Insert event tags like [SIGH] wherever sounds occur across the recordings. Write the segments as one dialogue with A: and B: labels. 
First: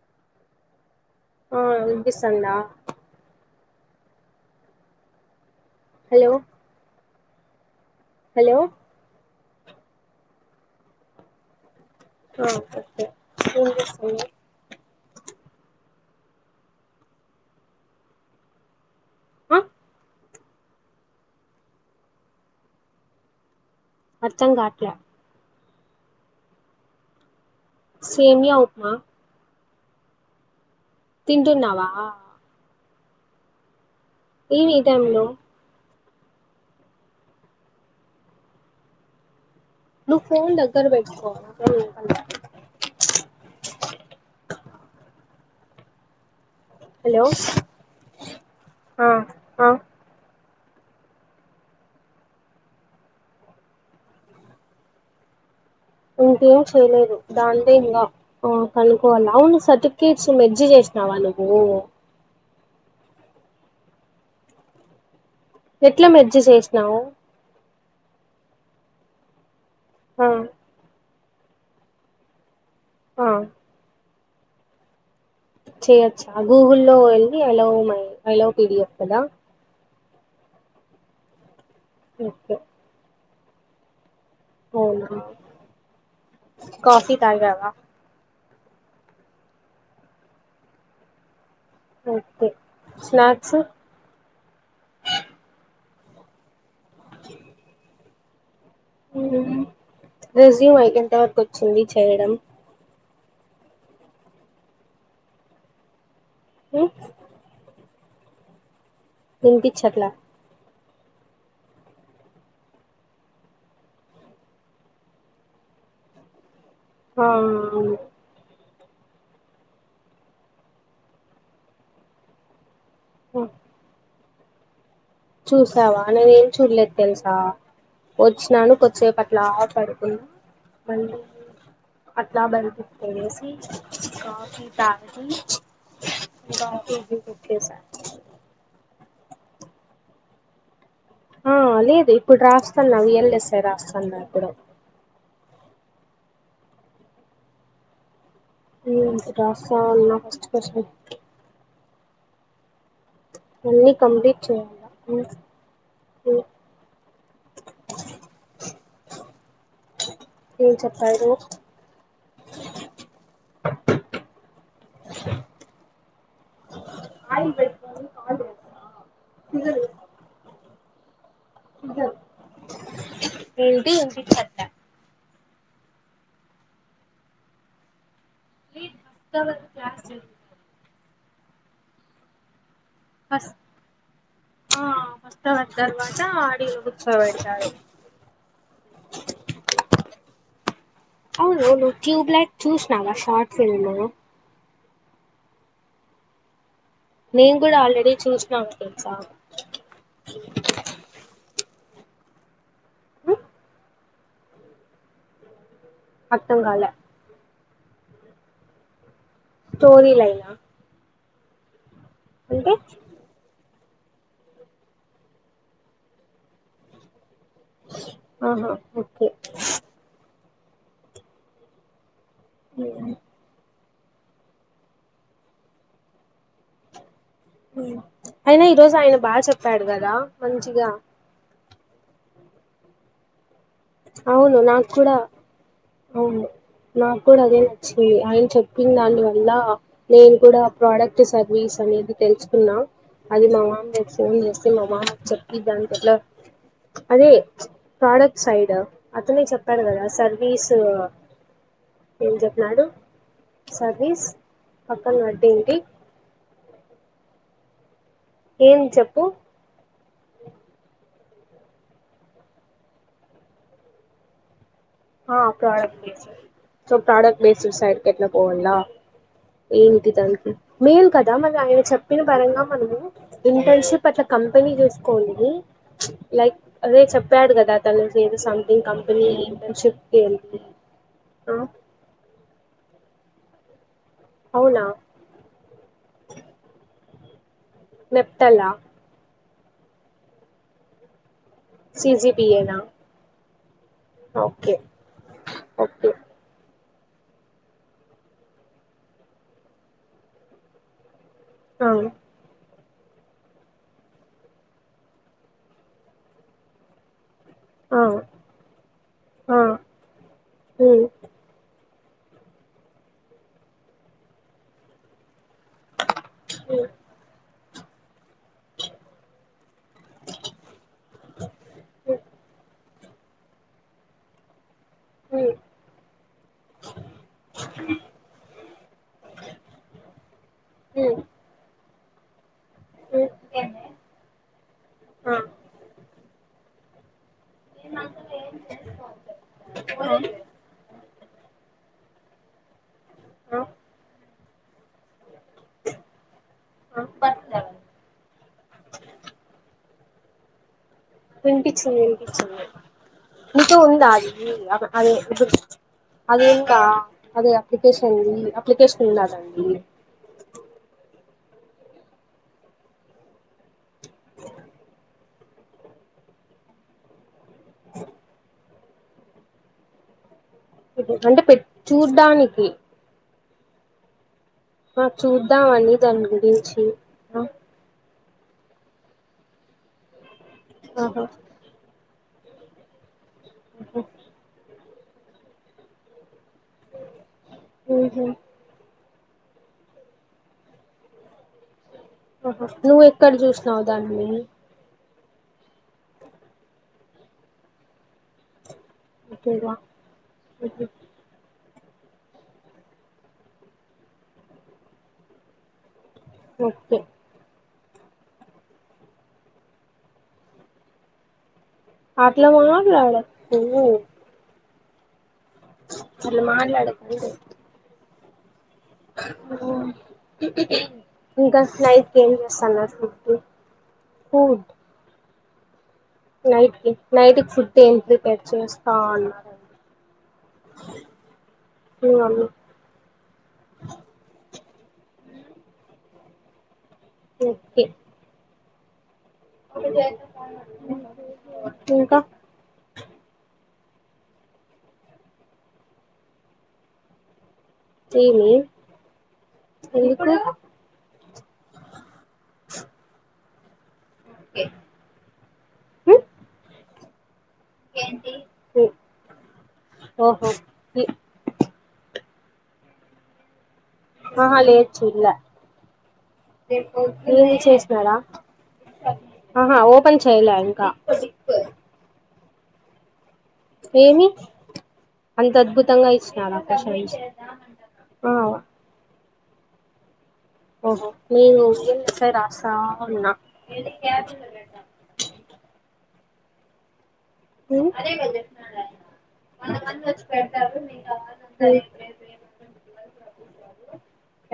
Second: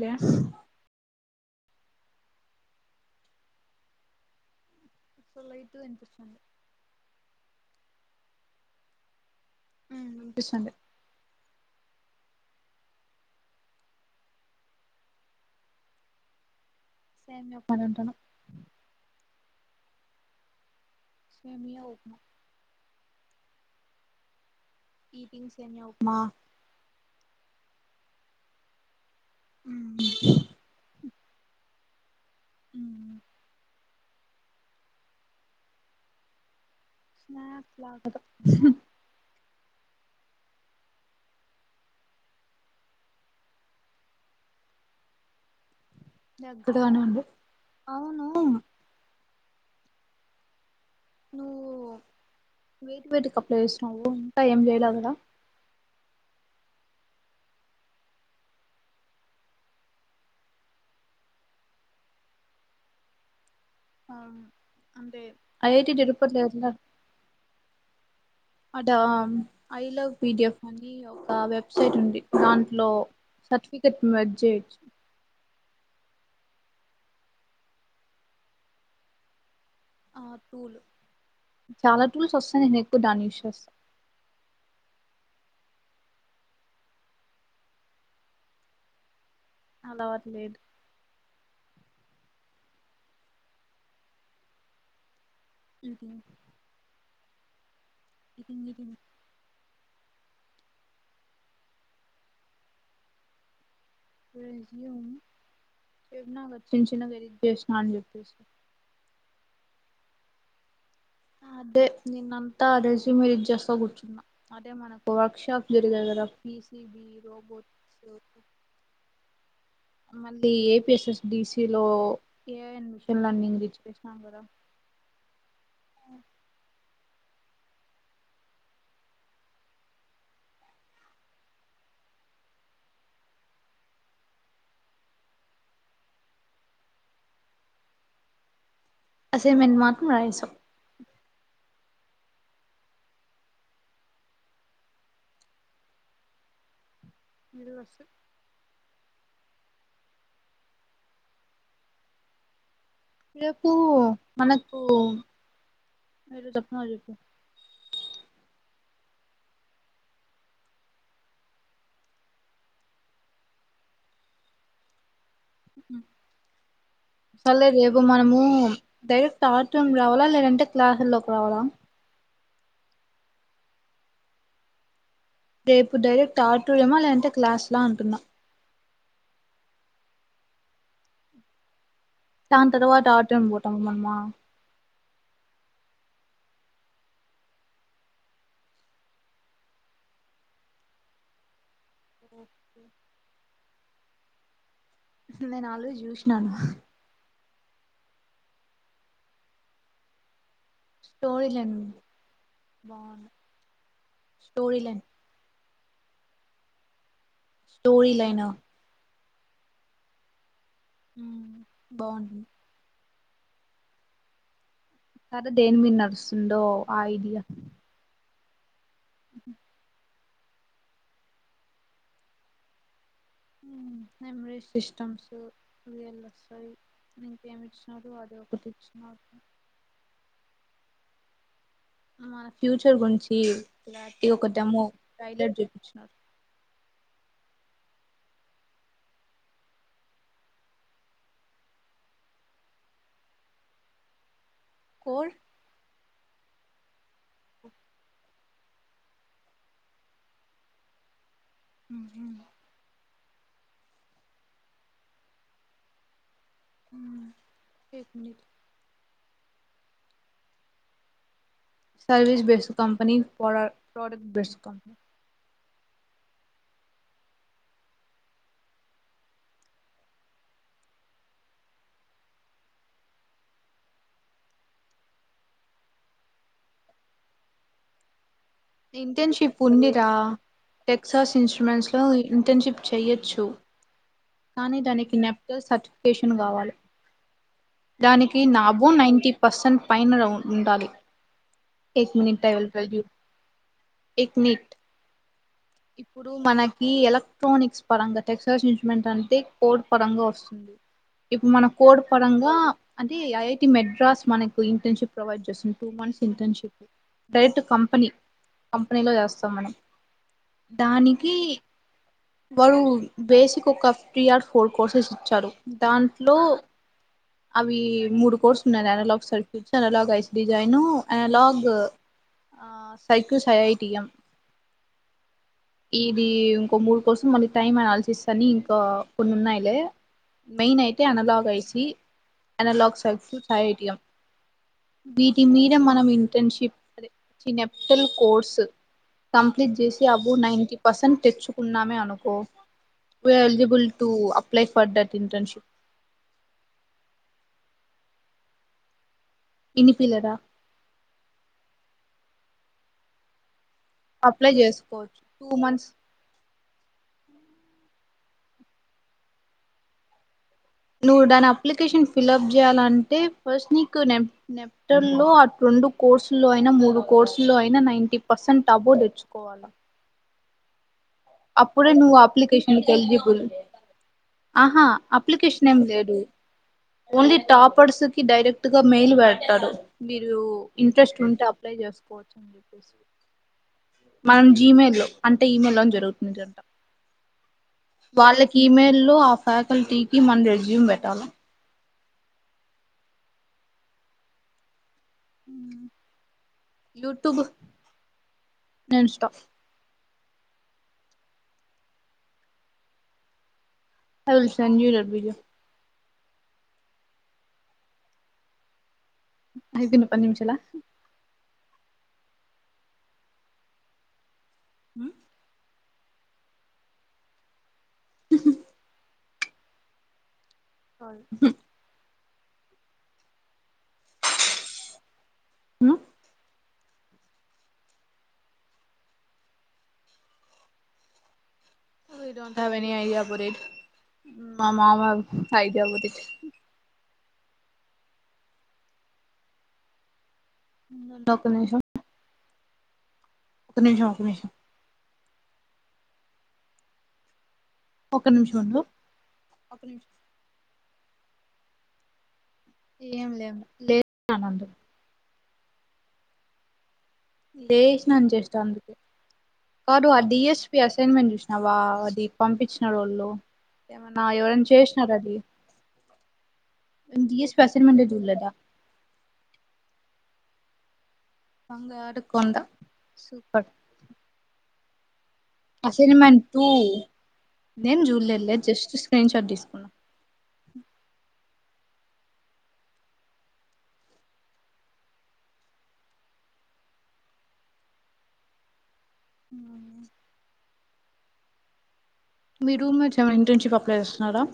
A: క్యా
B: ఆ ఇపిస్థాందా
A: సలై తు
B: హలో
A: ఇన్పిస్తోంది
B: హలో
A: అ వినిపిస్తాంది
B: ఆ ఓకే ఇప్పుడు ఇనిపిస్తాందా
A: సేమ్ చెప్పాలంటన్నావ్
B: ఆ
A: సేమియా ఉప్మా
B: అర్థం గా
A: ఈ థింగ్స్ సేమియా ఉప్మా
B: సేమియా ఉప్మా
A: హ్మ్
B: తింటున్నావా ఏమీ ఈ టైం లో
A: స్నాక్స్ లాకతో
B: నువ్వు ఫోన్ దగ్గర బెట్టుకో వినపల్లా
A: దగ్గడగానే ఉండు
B: ఆ ఆ
A: నువ్వు వేటి వేటి కప్పుల ఏసినావు ఇంకా ఏం జెయలా కదా
B: ఇంకేం చేయలేదు దానికే ఇంగా ఆ కనుకోవాల్ల అవును సర్టిఫికేట్స్ మెజ్జ్ జేసినావా నువ్వు
A: అ అంటే ఐఐటి
B: ఎట్లా మెర్జ్ జేసినావ్
A: అద ఐ లవ్
B: ఆ
A: పిడిఎఫ్ అ వెబ్సైట్ ఉంది దన్ లో
B: ఆ
A: సర్టిఫికెట్ మజేటి
B: గూగుల్లో వెళ్ళి ఐలో మై ఐలో పిడిఎఫ్ కదా
A: ఆ టూలు చాలా టూల్స్
B: ఓకే
A: వస్తాయి నేన్ ఎక్కువ దాన్నియుష్ స్
B: కాఫీ తాగావా
A: అలావట్లేదు
B: ఓకే స్నాక్స్
A: ఇది
B: [INAUDIBLE]
A: ఇన్నదిని
B: రెజ్యూమ్ అయికేంత వరకు వచ్చింది చేయడం
A: బెల్జియంయం [INAUDIBLE] చిన్న
B: ఉమ్,
A: చిన్న వేరుఫికేషన్ అండి స [INAUDIBLE]
B: వినాపించట్లే
A: అదే నేనంతా అ రేజ మీరు చేస్తా కూర్చున్నా అదే మనకు వర్క్ షాప్ జరుగదు కదా ఫీ సిటిబీ
B: ఆ
A: రోబోట్స్
B: అవును.
A: మళ్ళీ ఏపిఎస్ఎస్ డిసిలో ఏ అడి ఇంగ్ రచ్ేసిన పోద
B: చూసావా నేనేం చూడలేదు తెలుసా వచ్చినాను కొద్దిసేపు అట్లా పడుతుంది మళ్ళీ అట్లా బల్కుసి కాఫీ తకి కాఫీ ఇట్టసా
A: అసే మెమాత్ మరాయి స
B: ఆ లేదు ఇప్పుడు రాస్తాన్నాయల్స్తాయి రాస్తుాన్నా ఇప్పుడు
A: ఇదివసు
B: రాస ఉస్ట్ కష్ట
A: రేపు
B: అన్ని కంప్లీట్
A: మనకు
B: చేయాలా ఉమ్,
A: మీ తప్పవ చెేపు
B: ఏం చెప్పారు
A: [INAUDIBLE]
B: ఆయిల్
A: సరలేే రేపు
B: పెట్టుకొని
A: మనము
B: కాల్
A: డైరెక్ట్ ఆటం రావాలా లేదంటే లలాలక్
B: [INAUDIBLE] ఎంది వినిపించట్లే
A: రేపు డైరెక్ట్ ఆడిటోరియం ఆ లేదంటే క్లాస్ లా అంటున్నా
B: [INAUDIBLE]
A: టాం తరువాత ఆటోం పోటమ మనామా
B: వస్తవన్ తర్వాతా ఆడియో కూర్చోపెడతారు అవునువును ట్యూ బ్లైట్ చూస్ నాషినవా షా ట్ సినిమా
A: నేను ఆల్రెడీ చూస్నాను
B: నేను కూడా ఆల్రెడి చూస్నాను తెల్సా
A: స్టోరీ లను స్టో [UNINTELLIGIBLE]
B: అర్థం కాలే
A: స్టోరీ లైనా
B: స్టోరీ లైన్ ఆ
A: ఉం బాగుంటుంది కథ దేని మీ నడుస్తుందో ఆ ఐడియా
B: ఆహా ఓకే [INAUDIBLE]
A: మెమరీ సిస్టమ్స్ [UNINTELLIGIBLE] ఇచ్చినారు అది
B: అయినా
A: ఒకటి
B: ఈరోజు ఆయన
A: ఇచ్చినారు
B: బాగా చెప్పాడు కదా మంచిగా
A: ఆ ఫ్యూచర్ గురించి ఇలాంటి ఒక
B: అవును నా
A: డెమో
B: కూడా
A: ట్రైలర్ చూపించినారు
B: అవును నాకు కూడా అదే వచ్చింది ఆయన చెప్పిన దాని వల్ల నేను కూడా ప్రోడక్ట్ సర్వీస్ అనేది తెలుసుకున్నా అది మా మామయ కు ఫోన్ చేస్ స్తా మా మామ కి
A: కోర్
B: చెప్పి దాని పట్లా అదే ప్రాడక్ట్ సైడ్ అతనే చెప్పాడు కదా సర్వీసు ఏం చెప్నాడు సర్వీస్ పక్కన అడ్డేంటి
A: ఉం ఎక్ మినిట్
B: ప్పు
A: సర్వస్ best company product best company
B: ఆ product base so product base side కి ఎట్ల పోవ్వల్ల ఏంటి తననికి మెయిన్ కదా మరి ఆయన చెప్పిన పరంగా మనము ఇంటర్న్షిప్ అట్లా కంపెనీ చూసుకోనీ లైక్ అదే చెప్పాడు కదా తను some company internship
A: Texas Instruments లో ఇంటర్న్షిప్ చెయొచ్చు కానీ
B: అవునా
A: దానికి నెప్టల్ సర్టిఫికేషన్ కావాలి దానికి
B: నెప్టలా
A: నాబో నైన్టీ పర్సంట్ ఫైనల్ లో ఉండాలి ఎగ్నిట్ టై
B: సిజిపిఏనా
A: వాల్ యు ఎగ్నిట్
B: ఓకే ఓకే
A: ఇప్పుడు మనకి ఎలక్ట్రానిక్స్ పరంగా టెక్స్టైల్స్ ఇన్స్ట్రుమెంట్ అంటే కోడ్ పరంగా వస్తుంది ఇప్పు మన
B: ఆ
A: కోడ్ పరంగా అంటే ఐటి మెడ్రాస్ మనకు ఇంటర్న్షిప్ ప్రొవైడ్ చేస్తుాంది టూ మంత్స్ ఇంటర్న్షిప్ క డైరెక్ట్
B: ఆ
A: కంపెనీ కంపెనీలో చేస్తాం
B: ఆ
A: మనం
B: ఉమ్
A: దానికి వారు బేసిక్ ఒక త్రీ ఆర్ ఫోర్ కోర్సెస్ ఇచ్చారు దాంట్లో
B: ఉమ్
A: అవి మూడు కోర్స్ ఉన్నారు అనలాగ్ సెల్ఫ్ డిజ్ అనలాగ్ ఐసిడి జాయిన్ అనలాగ్ సైకు సయైటిఎం
B: ఉమ్
A: ఇది ఇంకోముూడు కోసం మళ్ళీ టైమ్ అనాలిసిస్ అని ఇంకా కొన్ని ఉన్నాయిలే మెయిన్ అయితే
B: ఉమ్ ఉమ్
A: అనలాగ్ ఐసి అనలాగ్ సై
B: ఉమ్,
A: ఐఐటీయమ్
B: ఆ
A: వీటి మీద మనం ఇంటర్న్షిప్ అదే ఈ నెప్టల్ కోర్సు కంప్లీట్ చేసి అబో నైన్ంటి పర్సెంట్ తెచ్చుకున్నామే అన్ అనుకో ఉయ్
B: ఆ
A: eligible to apply for that internship
B: [INAUDIBLE]
A: ఇనిపిలేదా
B: వినిపించింది వినిపించింది మీకుతో ఉందా అది
A: అప్లై
B: అదే
A: చేసుకోవచ్చు
B: ఇప్పుడు
A: టూ మంత్స్
B: అదే అదే అప్లికేషన్ అప్లికేషన్ ఉండదండి
A: నువ్వు దాని అప్లికేషన్ ఫిల్అప్ చేయాలంటే ఫస్ట్ నీ కు నేప్ నెప్టల్లో అట్ రెండు కోర్సుల్లో అయినా మూడు కోర్సు లో అయినా నైన్టీ పర్సెంట్ టబు తెచ్చుకోవాలా
B: అంటే పె
A: అప్పుడే నువ్వు
B: చూడ్డానికి
A: అప్లికేషన్ ఎలిజిబుల్ ఆహా
B: ఆ
A: అప్లికేషన్ ఏమి
B: చూద్దామని
A: లేదు
B: దాని గురించి
A: ఓన్లీ
B: ఆ,
A: టాపర్స్ డైరెక్ట్ గా మెయిల్ పెడతారు మీరు ఇంట్రెస్ట్
B: ఆహా
A: ఉంటే అప్లై చేసుకోవచ్చు చడిసి [INAUDIBLE] మనం జీమెయి లో అంటే ఈమెయిల్ లో జరుగుతుందింట
B: ఉహు
A: వాళ్ళకి ఇమెయిల్ లొ ఆ ఫ్యాకల్టీకి మనం రెజ్యూమ్ పెట్టాలి
B: ఆహా నువ్వు ఎక్కడ చూసినావు దానిని
A: యూట్యూబ్
B: అకేవా ఓకే
A: అల్సూ ర బజ
B: ఓకే
A: అప్పున్నప్పం నిమిషాల
B: ఆట్లా మట్లాడ
A: హ
B: అల మాట్ అడకు ఓ ఇంకా స్యి కేంద్ర స్థన ఫ ఫూడ్
A: హ
B: నైట్ క నైట్కి ఫుడ్ ఏం ప్రిపేర్ చేస్తా అ
A: వఐడియా ప [UNINTELLIGIBLE] మా మా మా అయిదబది
B: ఓకే అ
A: ఒక్క నిమిషం
B: [INAUDIBLE]
A: ఒక నిమిషం ఒక్క నిమిషం ఒక్క
B: చేయలే
A: నిమిషం ఉండు ఒక్క నిమిషం
B: ఎందుకు
A: ఏం లేం దే నంద లేసినాని చేస్తా
B: ఉ
A: అందుకే కాదు ఆ
B: ఓహో
A: డిీఎస్పి అసైన్మెంట్ చూసినా వా పంపించినడు వాళ్ళు ఏమన్నా
B: ఆహా
A: ఎవరైనా
B: లేదు
A: చేసినారా
B: చూడలే
A: అది
B: మీరు
A: డిఎస్పి అసైన్మెంటే
B: చూసినరా
A: చూడలేదా
B: ఆహా ఓపెన్ చేయలే ఇంకా
A: బంగారుకొండ సూపర్
B: ఏమి అంత అద్భుతంగా ఇచ్చినాడా
A: అసైన్మెంట్
B: క్వశ్చన్స్
A: నేను
B: ఆ
A: చూడలేదు లే జస్ట్ సైన్ పటీస్కున్న
B: ఓహో నేను ఎసై రాస్తా ఉన్న హ్మ్ అ మంది వచ్చతారు అయిపీంది
A: మీ రూమ్మెట్స్ ఎవరైన ఇంటర్న్షిప్ అప్లై చేస్తున్నారా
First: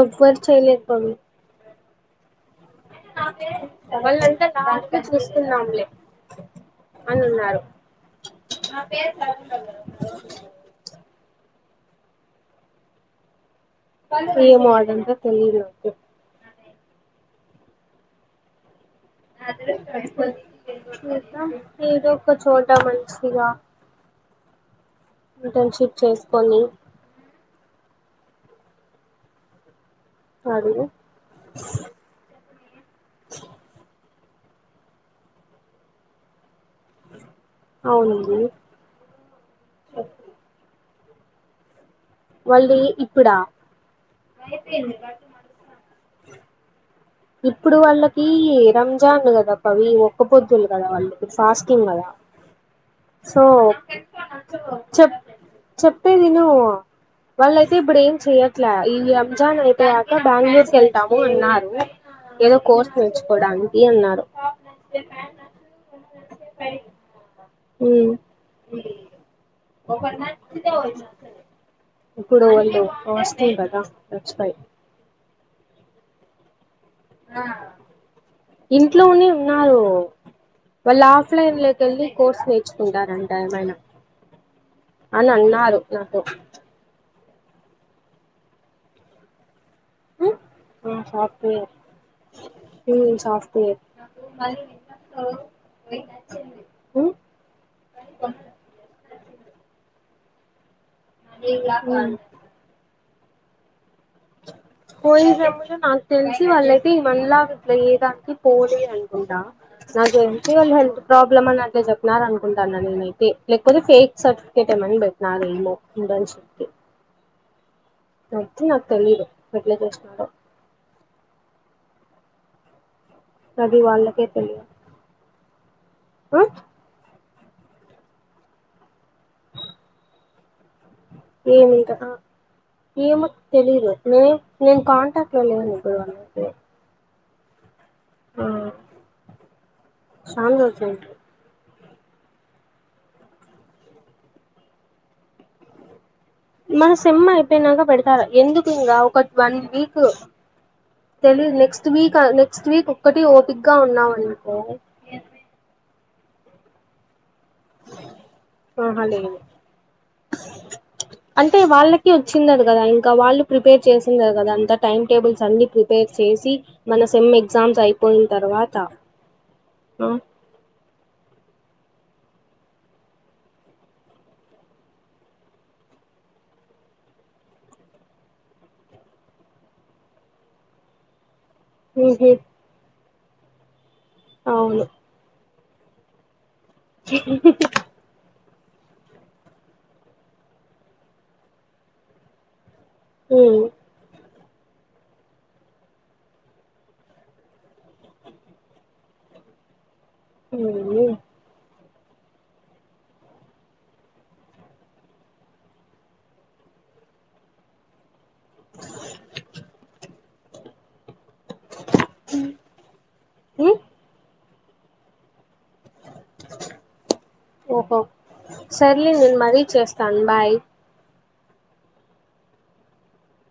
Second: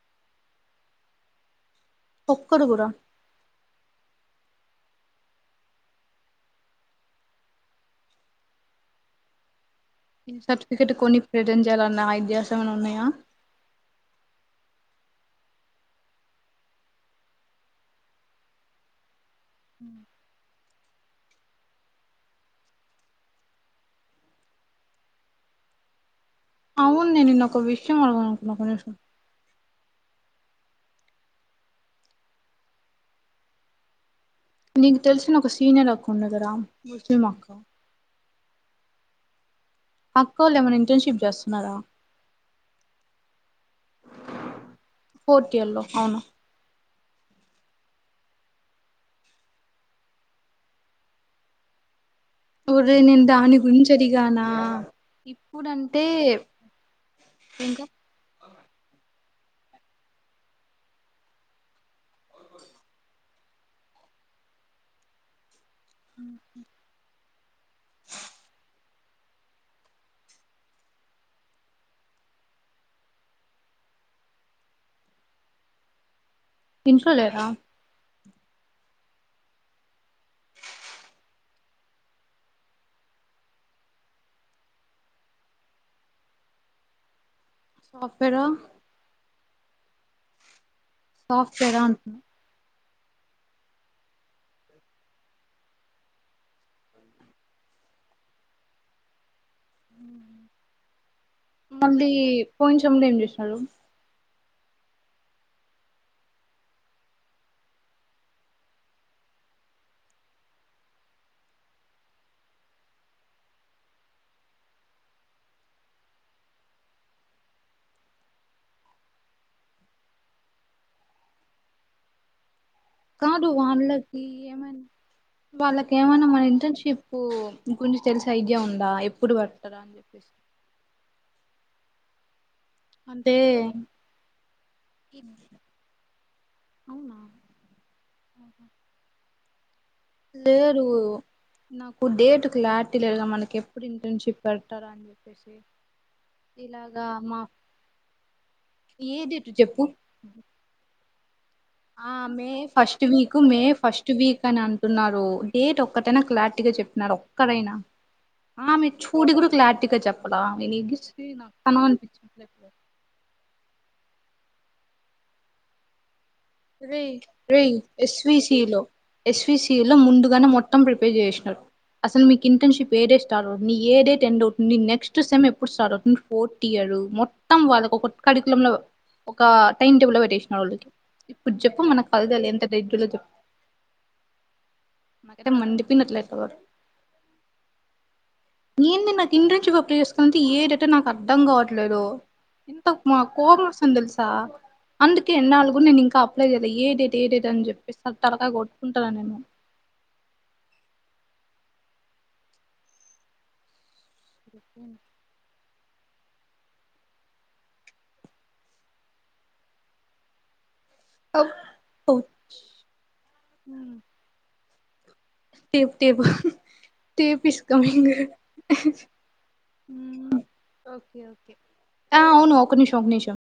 B: ఎవ్వరు చెయ్యలేదు పని
A: ఒక్కడు కూడా
B: ంత చూస్తున్నాంలే అని ఉన్నారు
A: సర్టిఫికెట్ కొని ప్రిటండ్ చేయాలన్నా ఐడియాస్ ఏమైనా ఉన్నాయా
B: ఏమో అదంతా తెలీదు అదపో ఏదో ఒక చోట మంచిగా ఇంటర్న్షిప్ చేస్త
A: అవును నేను నిన్నొక వి షం అడగాలనుకున్న
B: అడుగు
A: నీకు తెలిసిన ఒక సీనియర్ అక్క ఉంది కదా మ అక్క
B: అవునండి
A: అక్కోల్లు ఏమైనా ఇంటర్న్షిప్ చేస్తున్నారా
B: వాళ్ళీ ఇప్పుడా
A: ఫోర్త్ ఇయర్ లో అవునా
B: ఇప్పుడు వాళ్ళకి రంజాన్ కదా పవి ఒక్క పొద్దులు కదా వాళ్ళకి ఫాస్టింగ్ కదా
A: ఒరేయ్ నేను
B: సో
A: దాని గురించి అడిగానా
B: చెప్
A: ఇప్పుడంటే
B: చెప్పేదిను వాళ్ళయితే
A: ఇంకా
B: ఇప్పుడు ఏం చెయాల ఈ రంజాన్ అయిపోయాక బెంగళూర్కి వెళ్తాము అన్నారు ఏదో కోర్స్ నేర్చుకోవడానికి అన్నారు
A: హ
B: హ్మ్ ఇప్పుడు వస్తాయ్ కదా నచ్చుతాయ్
A: ఇంట్లో లేరా
B: ఇంట్లోనే ఉన్నారు వాళ్ళు ఆఫ్లైన్ లోక వెళ్ళి కోర్స్ నేర్చుకుంటారంట ఏమైనా అని అన్నారు నాతో
A: సాఫ్ట్వేర్
B: ఉమ్
A: సాఫ్ట్ వేర్ ఆ అంట
B: ఉమ్ సాఫ్ట్ వేర్
A: మళ్ళీ
B: మ్మ్
A: పోయించము తిండ్రి హల్లోమ్
B: పోయింద్రేమోరె నాకు తెలిసి వాళ్ళయితే, ఇమన్నాల్లా ఇట్లా ఏ దానికి పోలేదు అనుకుంటా, నాకు తెలిసి వాళ్ళు హెల్త్ ప్రాబ్లమ్ అని, అట్లా చెప్పినారు. అనుకుంటాన్న నేనైతే లేకపోతే ఫేక్ సర్టిఫికేట్ ఏమని పెట్టినార, ఏమో ఇంటర్న్షిప్ కి నొచ్చి నాకు తెలిదు ఎట్ల చేసినాడో
A: కాదు
B: అది
A: వాన్లకి
B: వాళ్ళకే తెలియదు
A: ఏమని వాళ్ళకి ఏమన్నా మన
B: ఆ
A: ఇంటర్న్షిప్పు ఇం కొంచెం తెల్స ఐడియా ఉందా ఎప్పుడు పడతార్ అని చెప్పేసి
B: ఏమింకా ఆ ఏమె
A: అంటే
B: తెలిదు నే నేను కాంటాక్ట్ లో లేను ఇప్పుడు వాళ్ళకి ఆ
A: అహా
B: చానా
A: లేరు
B: రోజులైంది
A: నాకు డేట్ క్లారిటీ లేదుగా, మనకి ఎప్పుడు ఇంటర్న్షిప్ పెడతారా అని చెప్పేసి
B: మన
A: ఇలాగా
B: సమ్మ
A: మా
B: అయిపోయినాక పెడతారా ఎందుకు ఇంకా
A: ఏ
B: ఒక
A: డేట్
B: వన్
A: చెప్పు
B: వీక్ తెలీదు నెక్స్ట్
A: ఆ
B: వీక్
A: మే
B: నెక్స్ట్ వీక్
A: ఫస్ట్
B: ఒక్కటి
A: మే
B: ఓపిక్ గా
A: ఫస్ట్
B: ఉన్నాం
A: వీక్
B: అనుకో
A: అని అంటున్నారు డేట్ ఒక్కటైనా క్లాటీగా చెప్నారు ఎక్కడైనా ఆ మీ
B: ఆహా
A: చూడి
B: లేదు
A: కూడా క్లటీగా చెప్పాల
B: అంటే చేసిందరు కదా అంతా టైమ్ టేబుల్స్ అన్ని ప్రిపేర్ చేసి
A: రే
B: మన సెమ్
A: రే
B: ఎగ్జామ్స్ అయిపోయిన తర్వాత
A: ఎస్విసిలో ఎస్విసిలో
B: ఆ
A: ముందుగానే మొత్తం ప్రిపేర్ చేసినారు అసలు మీకు ఇంటర్న్షిప్ ఏ డే స్టార్ట్ అవుతుంది నీ ఏ డే ట ఎడ్ అవుతుంది, నీ నెక్స్ట్ సెమ్ ఎప్పుడు స్టార్ట్ అవుతుంది, ఫోర్ట్ ఇయర్ మొత్తం వాళ్ళ కరికుల లో ఒక టైం టేబుల్ లో పెట్టేసినారు వాళ్ళకి ఇప్పుడు చెప్పు మనకు
B: ఊహు
A: కలదాలి ఎంత [UNINTELLIGIBLE] చెప్ప
B: అవును
A: నాకైతే మండిపోయింది అట్లే [UNINTELLIGIBLE] ఏంది మే నా ఇంటి నుంచి [UNINTELLIGIBLE] చేసుకునే ఏ డాటనో నాకు అర్ధం కావట్లేదు ఇంత మా
B: ఊ
A: కోపమ్ వస్తా ఉంది తెల్సా అందుకె ఇన్నాళ్లు నేన్ ఇం అప్లై చేయాలె ఏ డేట ఏ డేట అని చెప్పి తలకాయ కొట్టుకుంటాన్నా నేను
B: మ్ హు
A: ఓ మ్
B: ఊ
A: టేప్ టేప్ టేప్ ఇస్
B: ఓహో
A: కమింగ్
B: సర్లే నేను మరీ చేస్తాను
A: మ్
B: బాయ్
A: ఓకే ఓ అవును ఒక నిమిషం ఒక నిమిషం